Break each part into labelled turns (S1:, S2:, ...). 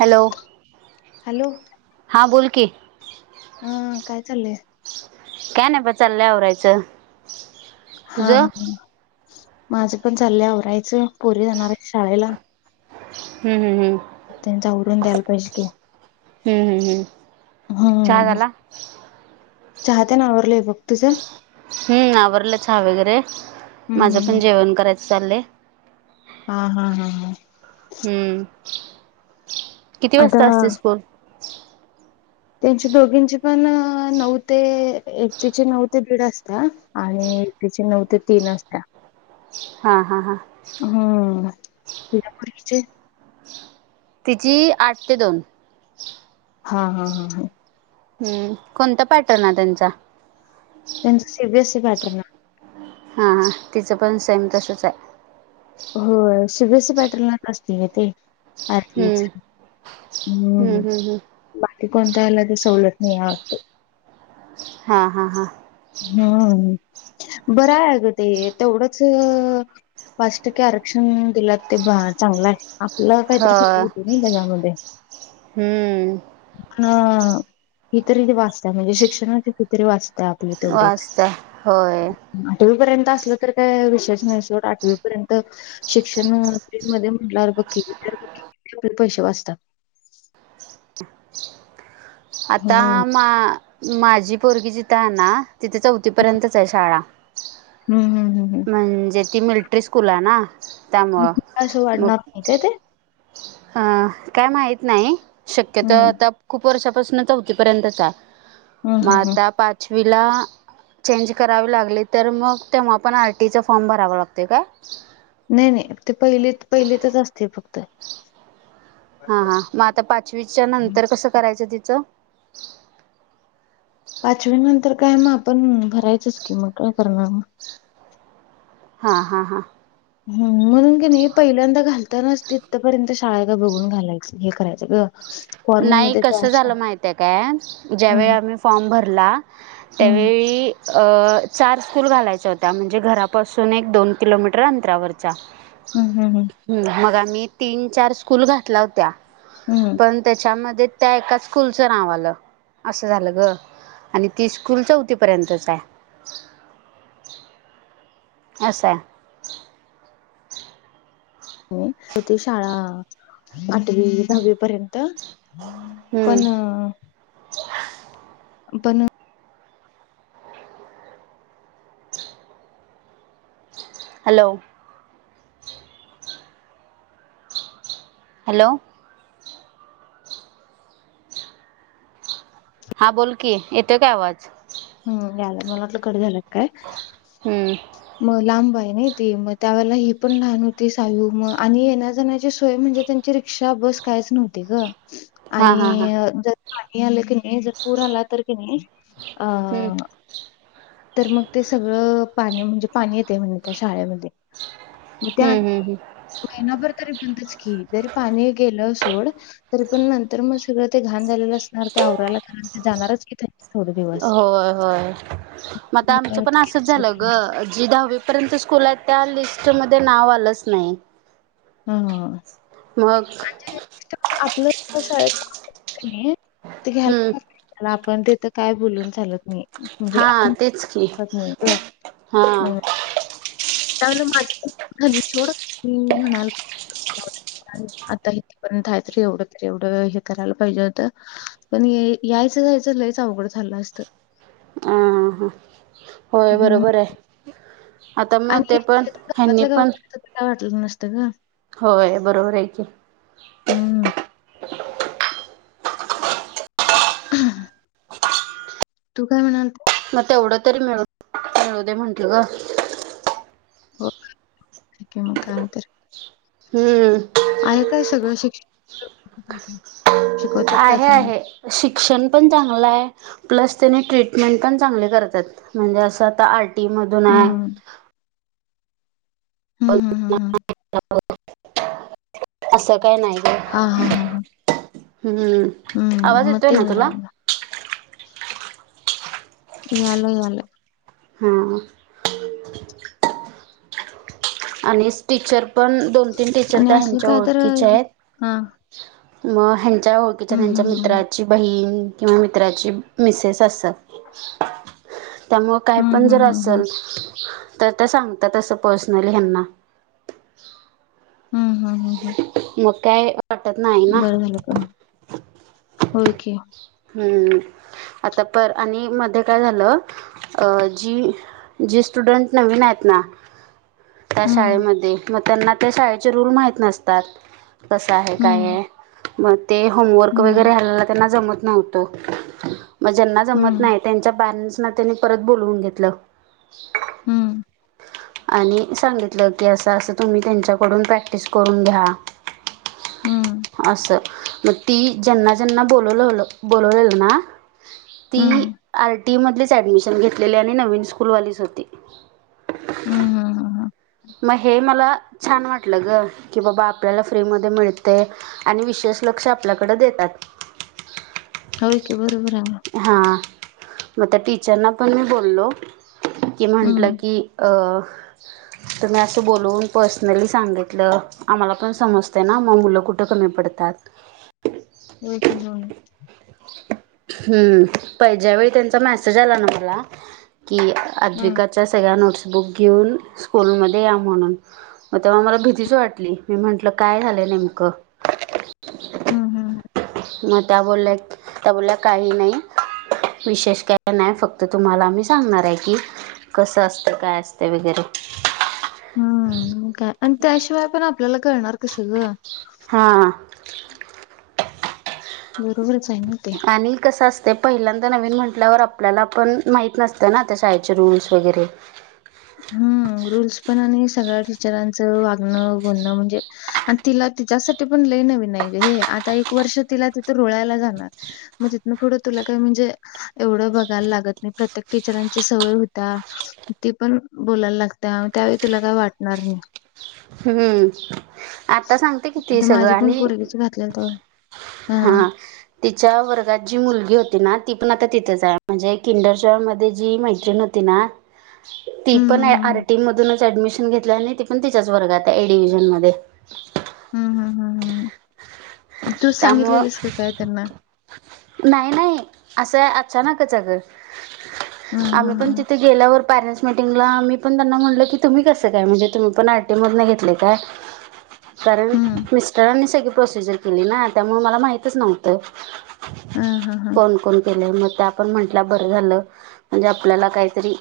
S1: Hello
S2: hello
S1: हा बोल की
S2: काय चाललंय
S1: काय नाही बघ, चाललंय आवरायचं.
S2: हां
S1: तुझं
S2: हं. माझे पण चाललंय आवरायचं, पोरी जाणार आहेत शाळेला.
S1: हम् हम् हम्
S2: त्यांच आवरून द्यायला पाहिजे की.
S1: हम्म हम्म हम्म
S2: [inaudible]
S1: चहा
S2: हं
S1: झाला
S2: चहा तेन आवरलंय बघ तुझं?
S1: हम्म आवरलं चहा वगैरे.
S2: हम्म
S1: माझं
S2: हम्म
S1: पण जेवण करायचं चाललंय.
S2: हां हां हां हां.
S1: हम्म. [inaudible] किती
S2: आता
S1: वाजता असते स्कूल?
S2: त्यांची दोघींची पण नऊ ते एक. तीचे नऊ ते दीड असता. आणि एकीची नऊ ते तीन असता.
S1: हां हां हा.
S2: हम्. तुझ्या पोरगीची?
S1: तिची आठ ते दोन.
S2: हां हां हां हं.
S1: हम्म. कोणता पॅटर्न आहे त्यांचा?
S2: त्यांचा C B S E pattern आहे.
S1: हां हां. तिचं पण सेम तसंच हाय.
S2: हो. C B S E pattern असतंय गं ते. आठवीच.
S1: हम्म
S2: [inaudible] हम्म बाकी. कोणत्या याला तर सवलत नाही राहते.
S1: हा हा हा.
S2: हम्म. बरं आहे गं ते तेवढंच पाच टक्के आरक्षण दिलात ते भा चांगलाय आपलं काहीतरी
S1: हो
S2: खेळी होेती ना जगामध्ये?
S1: हम्म
S2: अं [inaudible] म्हणजे शिक्षणावर किती तरी वाचता. तेवढेच
S1: वाजता होय
S2: [inaudible] आठवीपर्यंत असलं, तर काय विषयच नाही. सोड आठवीपर्यंत शिक्षण मध्ये म्हटल्यावर, [unintelligible] पैसे वाचतात.
S1: आता
S2: हम्म
S1: मा माझी पोरगी जिथं आहे ना, तिथे चौथ तीपर्यंतच आहे शाळा.
S2: हम्म हम्म हम्म
S1: म्हणजे ती मिल्टरी स्कूल आहे ना त्यामुळं
S2: [unintelligible] असं
S1: मग
S2: वाढणार नाही काय ते?
S1: अ काय माहित नाही. शक्यतो
S2: हम्म
S1: आता खूप वर्षापासूनच चौ थीपर्यंतच आहे.
S2: हम्म
S1: मग
S2: हम्म हम्म
S1: आता पाचवीला चेंज करावी लागली, तर मग तेव्हा पण आर टी ई चा फॉर्म भरावा लागतोय काय?
S2: नाही नाही, ते पहिलीत, पहिलीतच असतंय फक्त.
S1: हा हा. मग आता पाचवीच्या नंतर कसं करायचं तिचं?
S2: पाचवी नंतर काय, मग आपण भरायचंच कि, मग काय करणार मग?
S1: हा हा हा.
S2: हम्म. म्हणून की नाही पहिल्यांदा घालतानाच, तीथपर्यंत शाळा हाय का? बघून घालायचं हे करायचं ग. [inaudible]
S1: नाही
S2: मध्ये त्या
S1: कस
S2: अशा
S1: झालं माहित आहे काय? ज्यावेळी
S2: हम्म
S1: आम्ही फॉर्म भरला
S2: हम्म
S1: त्यावेळी अं चार स्कूल घालायच्या होत्या. म्हणजे घरापासून एक दोन किलोमीटर अंतरावरच्या. [inaudible]
S2: हम् हम् हम.
S1: मग आम्ही तीन चार स्कूल घातल्या होत्या.
S2: हम्म
S1: पण त्याच्यामध्ये त्या एका स्कूलच नाव आल. अस झाल ग. आणि ती स्कूल चौथीपर्यंतच आहे. असाय
S2: हो ती शाळा आठवी दहावी पर्यंत
S1: हम्म
S2: पण पण
S1: हॅलो हॅलो हा बोल की, येतोय काय आवाज.
S2: हम्म याला. मला वाटल की कट झाल की काय.
S1: हम्म
S2: मग लांब आहे नाही ते. मग त्या वेळेला ही पण लहान होती सायू. मग आणि येणाजण्याची सोय म्हणजे त्यांची रिक्षा बस कायच नव्हती ग.
S1: हां हां हां
S2: आणि जर पाणी आल की नाही, जर पूर आला तर की नाही अ
S1: हम्म
S2: तर मग ते सगळ पाणी म्हणजे, पाणी येतय म्हण त्या शाळेमध्ये. मग ते आणि
S1: हम्म हम्म
S2: महिनाभर तरी बंदच की. जरी पाणी गेल सोड तरी पण नंतर मग सगळ ते घाण झालेल असणार ते आवरायाला कारण ते जाणारच कि त्यांचे थोड
S1: हम्म
S2: दिवस.
S1: होय होय मग आ आमच पण
S2: ते
S1: असच
S2: कॅन्सल
S1: झाल
S2: केला
S1: ग. जी दहावी परंतु स्कुल आहेत. त्या लिस्टमध्ये नाव आलच नाही.
S2: हम्म
S1: मग
S2: आपल शाळेत ते
S1: हम्म
S2: घ्यायला ला आपण तिथ काय बोलून चालत नाही. म्हणजे
S1: हा
S2: आपण
S1: तेच की
S2: कत नाही ग.
S1: हा
S2: त्यावेळेला माझ पण घली छोड म्हणाल जाऊ द्या आता इथेपर्यंत आहे तरी, एवढ तर एवढ हे करायला पाहिजे होत. पण यायच जायच लईच अवघड झाल असत.
S1: ह हा हा, होय
S2: हं.
S1: बरोबर आहे. आता मग
S2: आणि
S1: ते पण
S2: इथल्या इथं
S1: ह्यांनी
S2: गावातल्या
S1: पण,
S2: गावात असतं तर काय वाटलं नसतं गं.
S1: होय बरोबर आहे की.
S2: हम्म तू काय म्हणालत.
S1: मग तेवढ तरी मिळु, मिळू दे म्हटल ग.
S2: हो ठीक आहे मग, काय आहे तर.
S1: हम्म
S2: आहे काय सगळ शिक्षण शिकवतात काय
S1: आहे
S2: चांगलं?
S1: आहे, शिक्षण पण चांगल आहे. प्लस त्याने ट्रीटमेंट पण चांगले करतात. म्हणजे अस आता आर टी मधून आहे.
S2: हं. हं, हं, हं, हं.
S1: अस काय नाही. ग
S2: हा हा हा हा
S1: हम्म, आवाज
S2: मग
S1: येतोय
S2: ते
S1: ना
S2: बरं
S1: तुला.
S2: आहे मग. इयाल इयाला
S1: हा आणि टीचर पण, दोन तीन टीचर
S2: आणि
S1: त्या
S2: असलं
S1: ह्याच्या
S2: काय तर
S1: ओळखीच्या आहेत.
S2: हां.
S1: मग, ह्यांच्या ओळखीच्या
S2: हं,
S1: त्यांच्या
S2: हं, हं.
S1: मित्राची बहीण किंवा मित्राची मिसेस असतात. त्यामुळ काय
S2: हं,
S1: पण
S2: हं,
S1: जर
S2: हं, हं.
S1: असेल तर त्या सांगतात तसं पर्सनली ह्यांना.
S2: हम्म हम्म हम हम
S1: म काय वाटत नाय.
S2: बरं झालं का नाय होयकी.
S1: हम्म आता पर आणि मध्ये काय झालं अ जी जी स्टुडन्ट नवीन आहेत ना त्या
S2: हम्म
S1: शाळेमध्ये मग त्यांना त्या शाळेचे रूल माहित नसतात. कसं आहे काय
S2: हम्म
S1: ये मग ते होमवर्क वगैरे
S2: हम्म
S1: ह्याला त्यांना जमत नव्हतं मग ज्यांना जमत
S2: हम्म
S1: नाय, त्यांच्या परेंसना त्यांनी परत बोलवून घेतलं.
S2: हम्म
S1: आणि सांगितलं की असं असं तुम्ही त्यांच्याकडून प्रॅक्टिस करून घ्या.
S2: हम्म
S1: असं मग ती ज्यांना ज्यांना बोलवलंल बोलवलेलं ना ती
S2: हम्म
S1: आर टी मधलीच ऍडमिशन घेतलेली आणि नवीन स्कूलवालीच होती.
S2: हम्म हम्म
S1: मग हे मला छान वाटलं ग की बाबा आपल्याला फ्रीमध्ये मिळतय. आणि विशेष लक्ष आपल्याकडे देतात
S2: होय की बरोबर आहे म.
S1: हा मग त्या टीचरना पण मी बोललो की म्हटलं
S2: हम्म
S1: की अ तुम्ही असं बोलवून पर्सनली सांगितल. आम्हाला पण समजते ना, मग मुलं कुठं कमी पडतात.
S2: होय की [unintelligible]
S1: हम्म पण ज्यावेळी त्यांचा मेसेज आला ना मला, की
S2: हम्म
S1: अद्विका. तुमच्या सगळ्या नोट्सबुक घेऊन. स्कूलमध्ये या म्हणून. म तेव्हा मला भीतीच वाटली, मी म्हंटल काय झालं नेमकं?
S2: हम्म हम्म
S1: मग त्या बोलल्या त्या बोलल्या काही नाही. विशेष काय नाही फक्त तुम्हाला आम्ही सांगणार आहे की कसं असतं काय असतं वगैरे.
S2: हा काय आण त्याशिवाय पण आपल्याला कळणार कसं ग.
S1: हा
S2: बरोबरच आहे ना ते
S1: आणि कसं असतंय ते पहिल्यांदा नवीन म्हटल्यावर आपल्याला पण माहीत नसतं ना ते शाळेचे रूल्स वगैरे.
S2: हम्म रुल्स पण आणि सगळ्या टीचरांचं वागणं बोलणं म्हणजे आणि तिला तिच्यासाठी पण लई नवीन आहे ग हे आता एक वर्ष तिला तिथं रुळायला जाणार. मग तिथनं पुढं तुला काय म्हणजे एवढं बघायला लागत नाही. प्रत्येक टीचरांची सवय होता. ती पण बोलायला लागत्या त्यावेळी तुला काही वाटणार नाही.
S1: हम्म आता सांगते कि ती
S2: आता
S1: सगळं
S2: माझ्या पण
S1: आणि
S2: पोरगीचं घातलेलं तेव्हा हां.
S1: हा तिच्या वर्गात जी मुलगी होती ना ती पण आता तिथेच आहे म्हणजे किंडर जॉय मध्ये जी मैत्रीण होती ना ती
S2: हं,
S1: पण
S2: हं, हं.
S1: आर्टिं मधूनच ऍडमिशन घेतले आणि ती पण तिच्या च वर्गातआहे ए डिव्हिजन मध्ये.
S2: हम्म हम्म हम्म हम्म तूच
S1: त्यामुळं
S2: सांगितलेलंस काय त्यांना?
S1: नाही नाही असं अचानकच अग.
S2: हां,
S1: आम्ही
S2: हां,
S1: पण
S2: हां.
S1: तिथे गेल्यावर पॅरेंट्स मिटिंगला मी पण त्यांना म्हटलं की तुम्ही कस काय म्हणजे तुम्ही आर टी मधून घेतले काय.
S2: [inaudible]
S1: कारण
S2: हं.
S1: मिस्टरांनी सगळी प्रोसिजर केली ना त्यामुळे मला माहितच नव्हतं.
S2: हां, हां, हां.
S1: कोण कोण. केलंय मधुदा त्या आपण म्हटला बरं झालं म्हणजे आपल्याला काहीतरी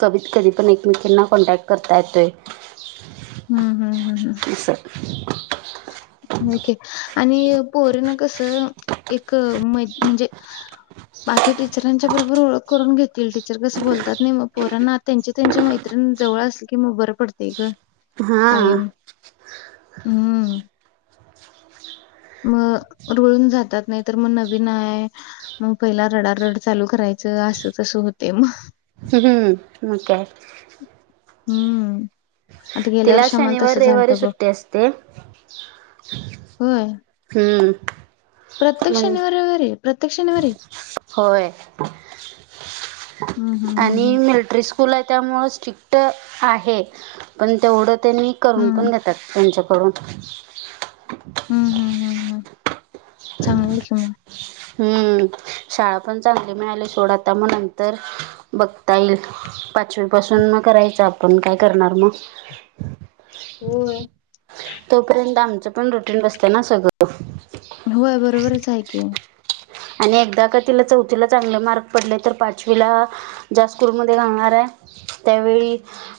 S1: कधीत कधी पण एकमेकांना कॉन्टॅक्ट करता येतोय.
S2: हं, हं, हं, हं.
S1: तस.
S2: ओके आणि पोर ना कसं एक म्हणजे बाकी टीचरांच्या बरोबर ओळख करून घेतील टीचर कस बोलतात की नाही पोरांना त्यांच्या त्यांच्या मैत्रिणी जवळ असल की मग बरं पडते गं
S1: हा
S2: कायम. हम्. मग रुळून जातात नाही तर मग नवीन आहे. मग पहिला रडारड चालू करायचं असं तसं होते मग.
S1: हम्म म ग का?
S2: हम्म. आता गेल्या
S1: तिला
S2: वर्षी आम्हाला
S1: शनिवार
S2: तसं
S1: रविवारी
S2: झालतं बघ
S1: सुट्टी असते.
S2: होय
S1: हम्म.
S2: प्रत्येक
S1: म्हण
S2: शनिवार रविवारी? प्रत्येक शनिवारी
S1: होय.
S2: हम्म हम्म
S1: आणि
S2: हम्म
S1: मिलिट्री स्कूल आहे त्यामुळं स्ट्रिक्ट आहे. पण तेवढं त्यांनी करून
S2: हम्म
S1: पण त्यात त्यांच्याकडून.
S2: हम्म हम्म हम्म चांगली आहे शाळा.
S1: हम्म. शाळा पण चांगली मिळाली सोड आत्ता मग नंतर बघता येईल. पाचवी पासून मग करायचं आपण काय करणार मग.
S2: होय.
S1: तोपर्यंत आमचं पण रुटीन बसतंय ना सगळं. [inaudible]
S2: होय. बरोबरच आहे की.
S1: आणि एकदा का तिला चौथीला चांगले मार्क पडले तर पाचवीला ज्या स्कूलमध्ये घालणार आहे त्यावेळी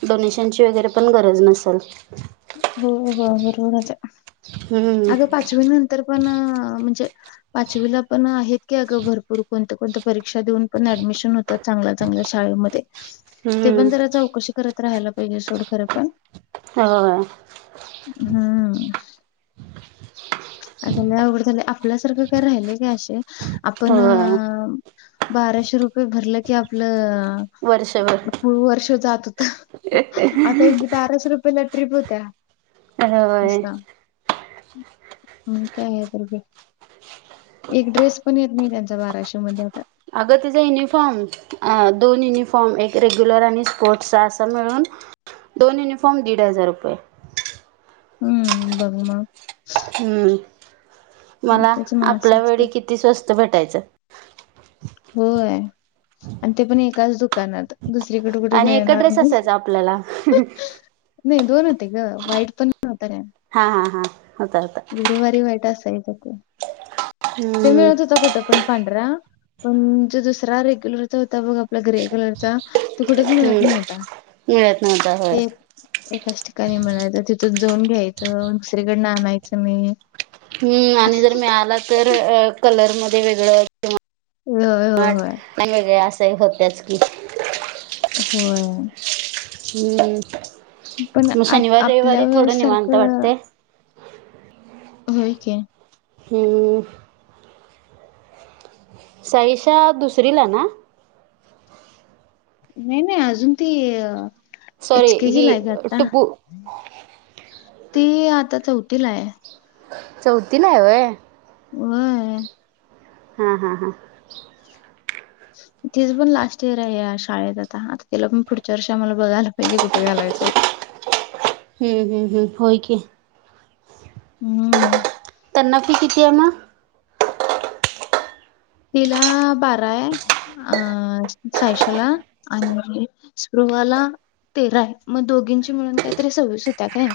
S1: डोनेशनची वगैरे पण गरज नसेल.
S2: हो हो बरोबरच.
S1: हम्म
S2: अगं पाचवी नंतर पण म्हणजे पाचवीला पण आहेत की अगं भरपूर कोणत्या कोणत परीक्षा देऊन पण ऍडमिशन होतात. चांगल्या चांगल्या शाळेमध्ये. ते
S1: हम्म
S2: पण जरा चौकशी करत राहायला पाहिजे सोड खरं पण.
S1: हो.
S2: हम्म. आता ल‌ई आवघड झालंय. आपल्यासारखं काय राहिले काय अशी? आपण
S1: होय
S2: बाराशे रुपये भरलं की आपलं
S1: वर्षभर
S2: पू वर्ष जात होत. आता बाराच रुपे हीला ट्रीप होत्या
S1: होय
S2: तशा. हम् काय आहे तर. एक ड्रेस पण येत मी त्यां बाराशे मध्ये होता.
S1: अग तेच युनिफॉर्म. दोन युनिफॉर्म एक रेग्युलर आणि स्पोर्ट्सचा असं मिळून दोन युनिफॉर्म दीड हजार रुपये.
S2: हम्म बघ मग
S1: हम्म मला
S2: त्याच माणसं
S1: आपल्या
S2: असते
S1: वेळी किती स्वस्त भेटायचं.
S2: होय आणि ते पण एकाच दुकानात. दुसरी कुडें कुठे
S1: आणि एक
S2: मिळणार
S1: ड्रेस
S2: नाही.
S1: असायचा आपल्याला
S2: नाही दोन होते ग वाईट पण नव्हता काय?
S1: हा हा हा होता होता.
S2: गुरुवारी वाईट असायच तो ते
S1: हम्म
S2: मिळत होता कुठं पण पांढरा पण जो दुसरा रेग्युलरचा होता बघ आपला ग्रे कलरचा तो कुठच मिळत
S1: हम्म
S2: नव्हता
S1: मिळत नव्हता होय
S2: ते एकाच ठिकाणी म्हणायचं तिथून जाऊन घ्यायचं दुसरीकडनं आणायचं नाही.
S1: हम्म आणि जर मिळाला तर कलरमध्ये वेगळं
S2: होय होय होय
S1: ट वेगळे असही होत्याच की
S2: होय.
S1: हम्म
S2: पण
S1: मग
S2: आ
S1: शनिवार
S2: आपल्या
S1: रविवारी थोड निवांत
S2: वेळेसारखं
S1: वाटतंय.
S2: होय कि.
S1: हम्म साईशा दुसरीला ना?
S2: नाही नाही अजून ती एच
S1: सॉरी
S2: केजी ला
S1: ही
S2: आहे ग आता.
S1: टुबू
S2: ती आता चौथीला आहे.
S1: चौथीला आहे होय
S2: होय.
S1: हा हा हा
S2: तिच पण लास्ट इयर आहे या शाळेत आता आता तिला पण पुढच्या वर्ष आम्हाला बघायला पाहिजे कुठे घालायचंय.
S1: हम्म हम्म हम्म होय कि
S2: हम्म
S1: त्यांनाफी किती आहे मग?
S2: तिला बारा आहे. अ सायशला आणि ध्रुववाला तेरा आहे मग दोघींची मिळून काहीतरी सव्वीस होत्या काय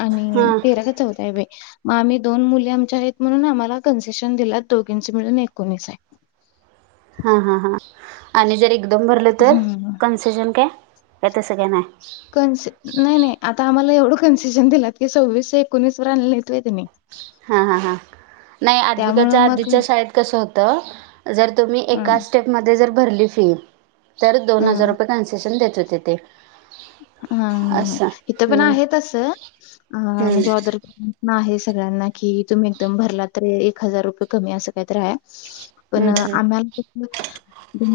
S2: आणि
S1: हां
S2: तेरा का चौदा आहे बाई मग आम्ही दोन मुली आमच्या आहेत म्हणून आम्हाला कन्सेशन दिलेत दोघींचे मिळून एकोणीस आहे.
S1: हा हां हां आणि जर एकदम भरलं तर
S2: हम्म.
S1: कन्सेशन काय का तसं काय नाही?
S2: कन्सेशन नाही नाही आता आम्हाला एवढं कन्सेशन दिलात की सव्वीस एकोणीस वर आणल्यात ना त्यांनी
S1: हा हा हा नाही
S2: त्यामुळं
S1: आधविकाच्या
S2: मग
S1: आधीच्या शाळेत कसं होत. जर तुम्ही
S2: अ
S1: एका स्टेपमध्ये जर भरली फी तर दोन
S2: हा
S1: हजार रुपये कन्सेशन देत होते ते
S2: हा हा हा
S1: असं
S2: इथं पण
S1: हम्म
S2: आहेतच अ
S1: हम्म
S2: म्हणजे ऑदर नाही सगळ्यांना कि तुम्ही एकदम भरला तर एक हजार रुपये कमी असं कायतरी आहे. पण
S1: हम्म हम्म
S2: आम्हाला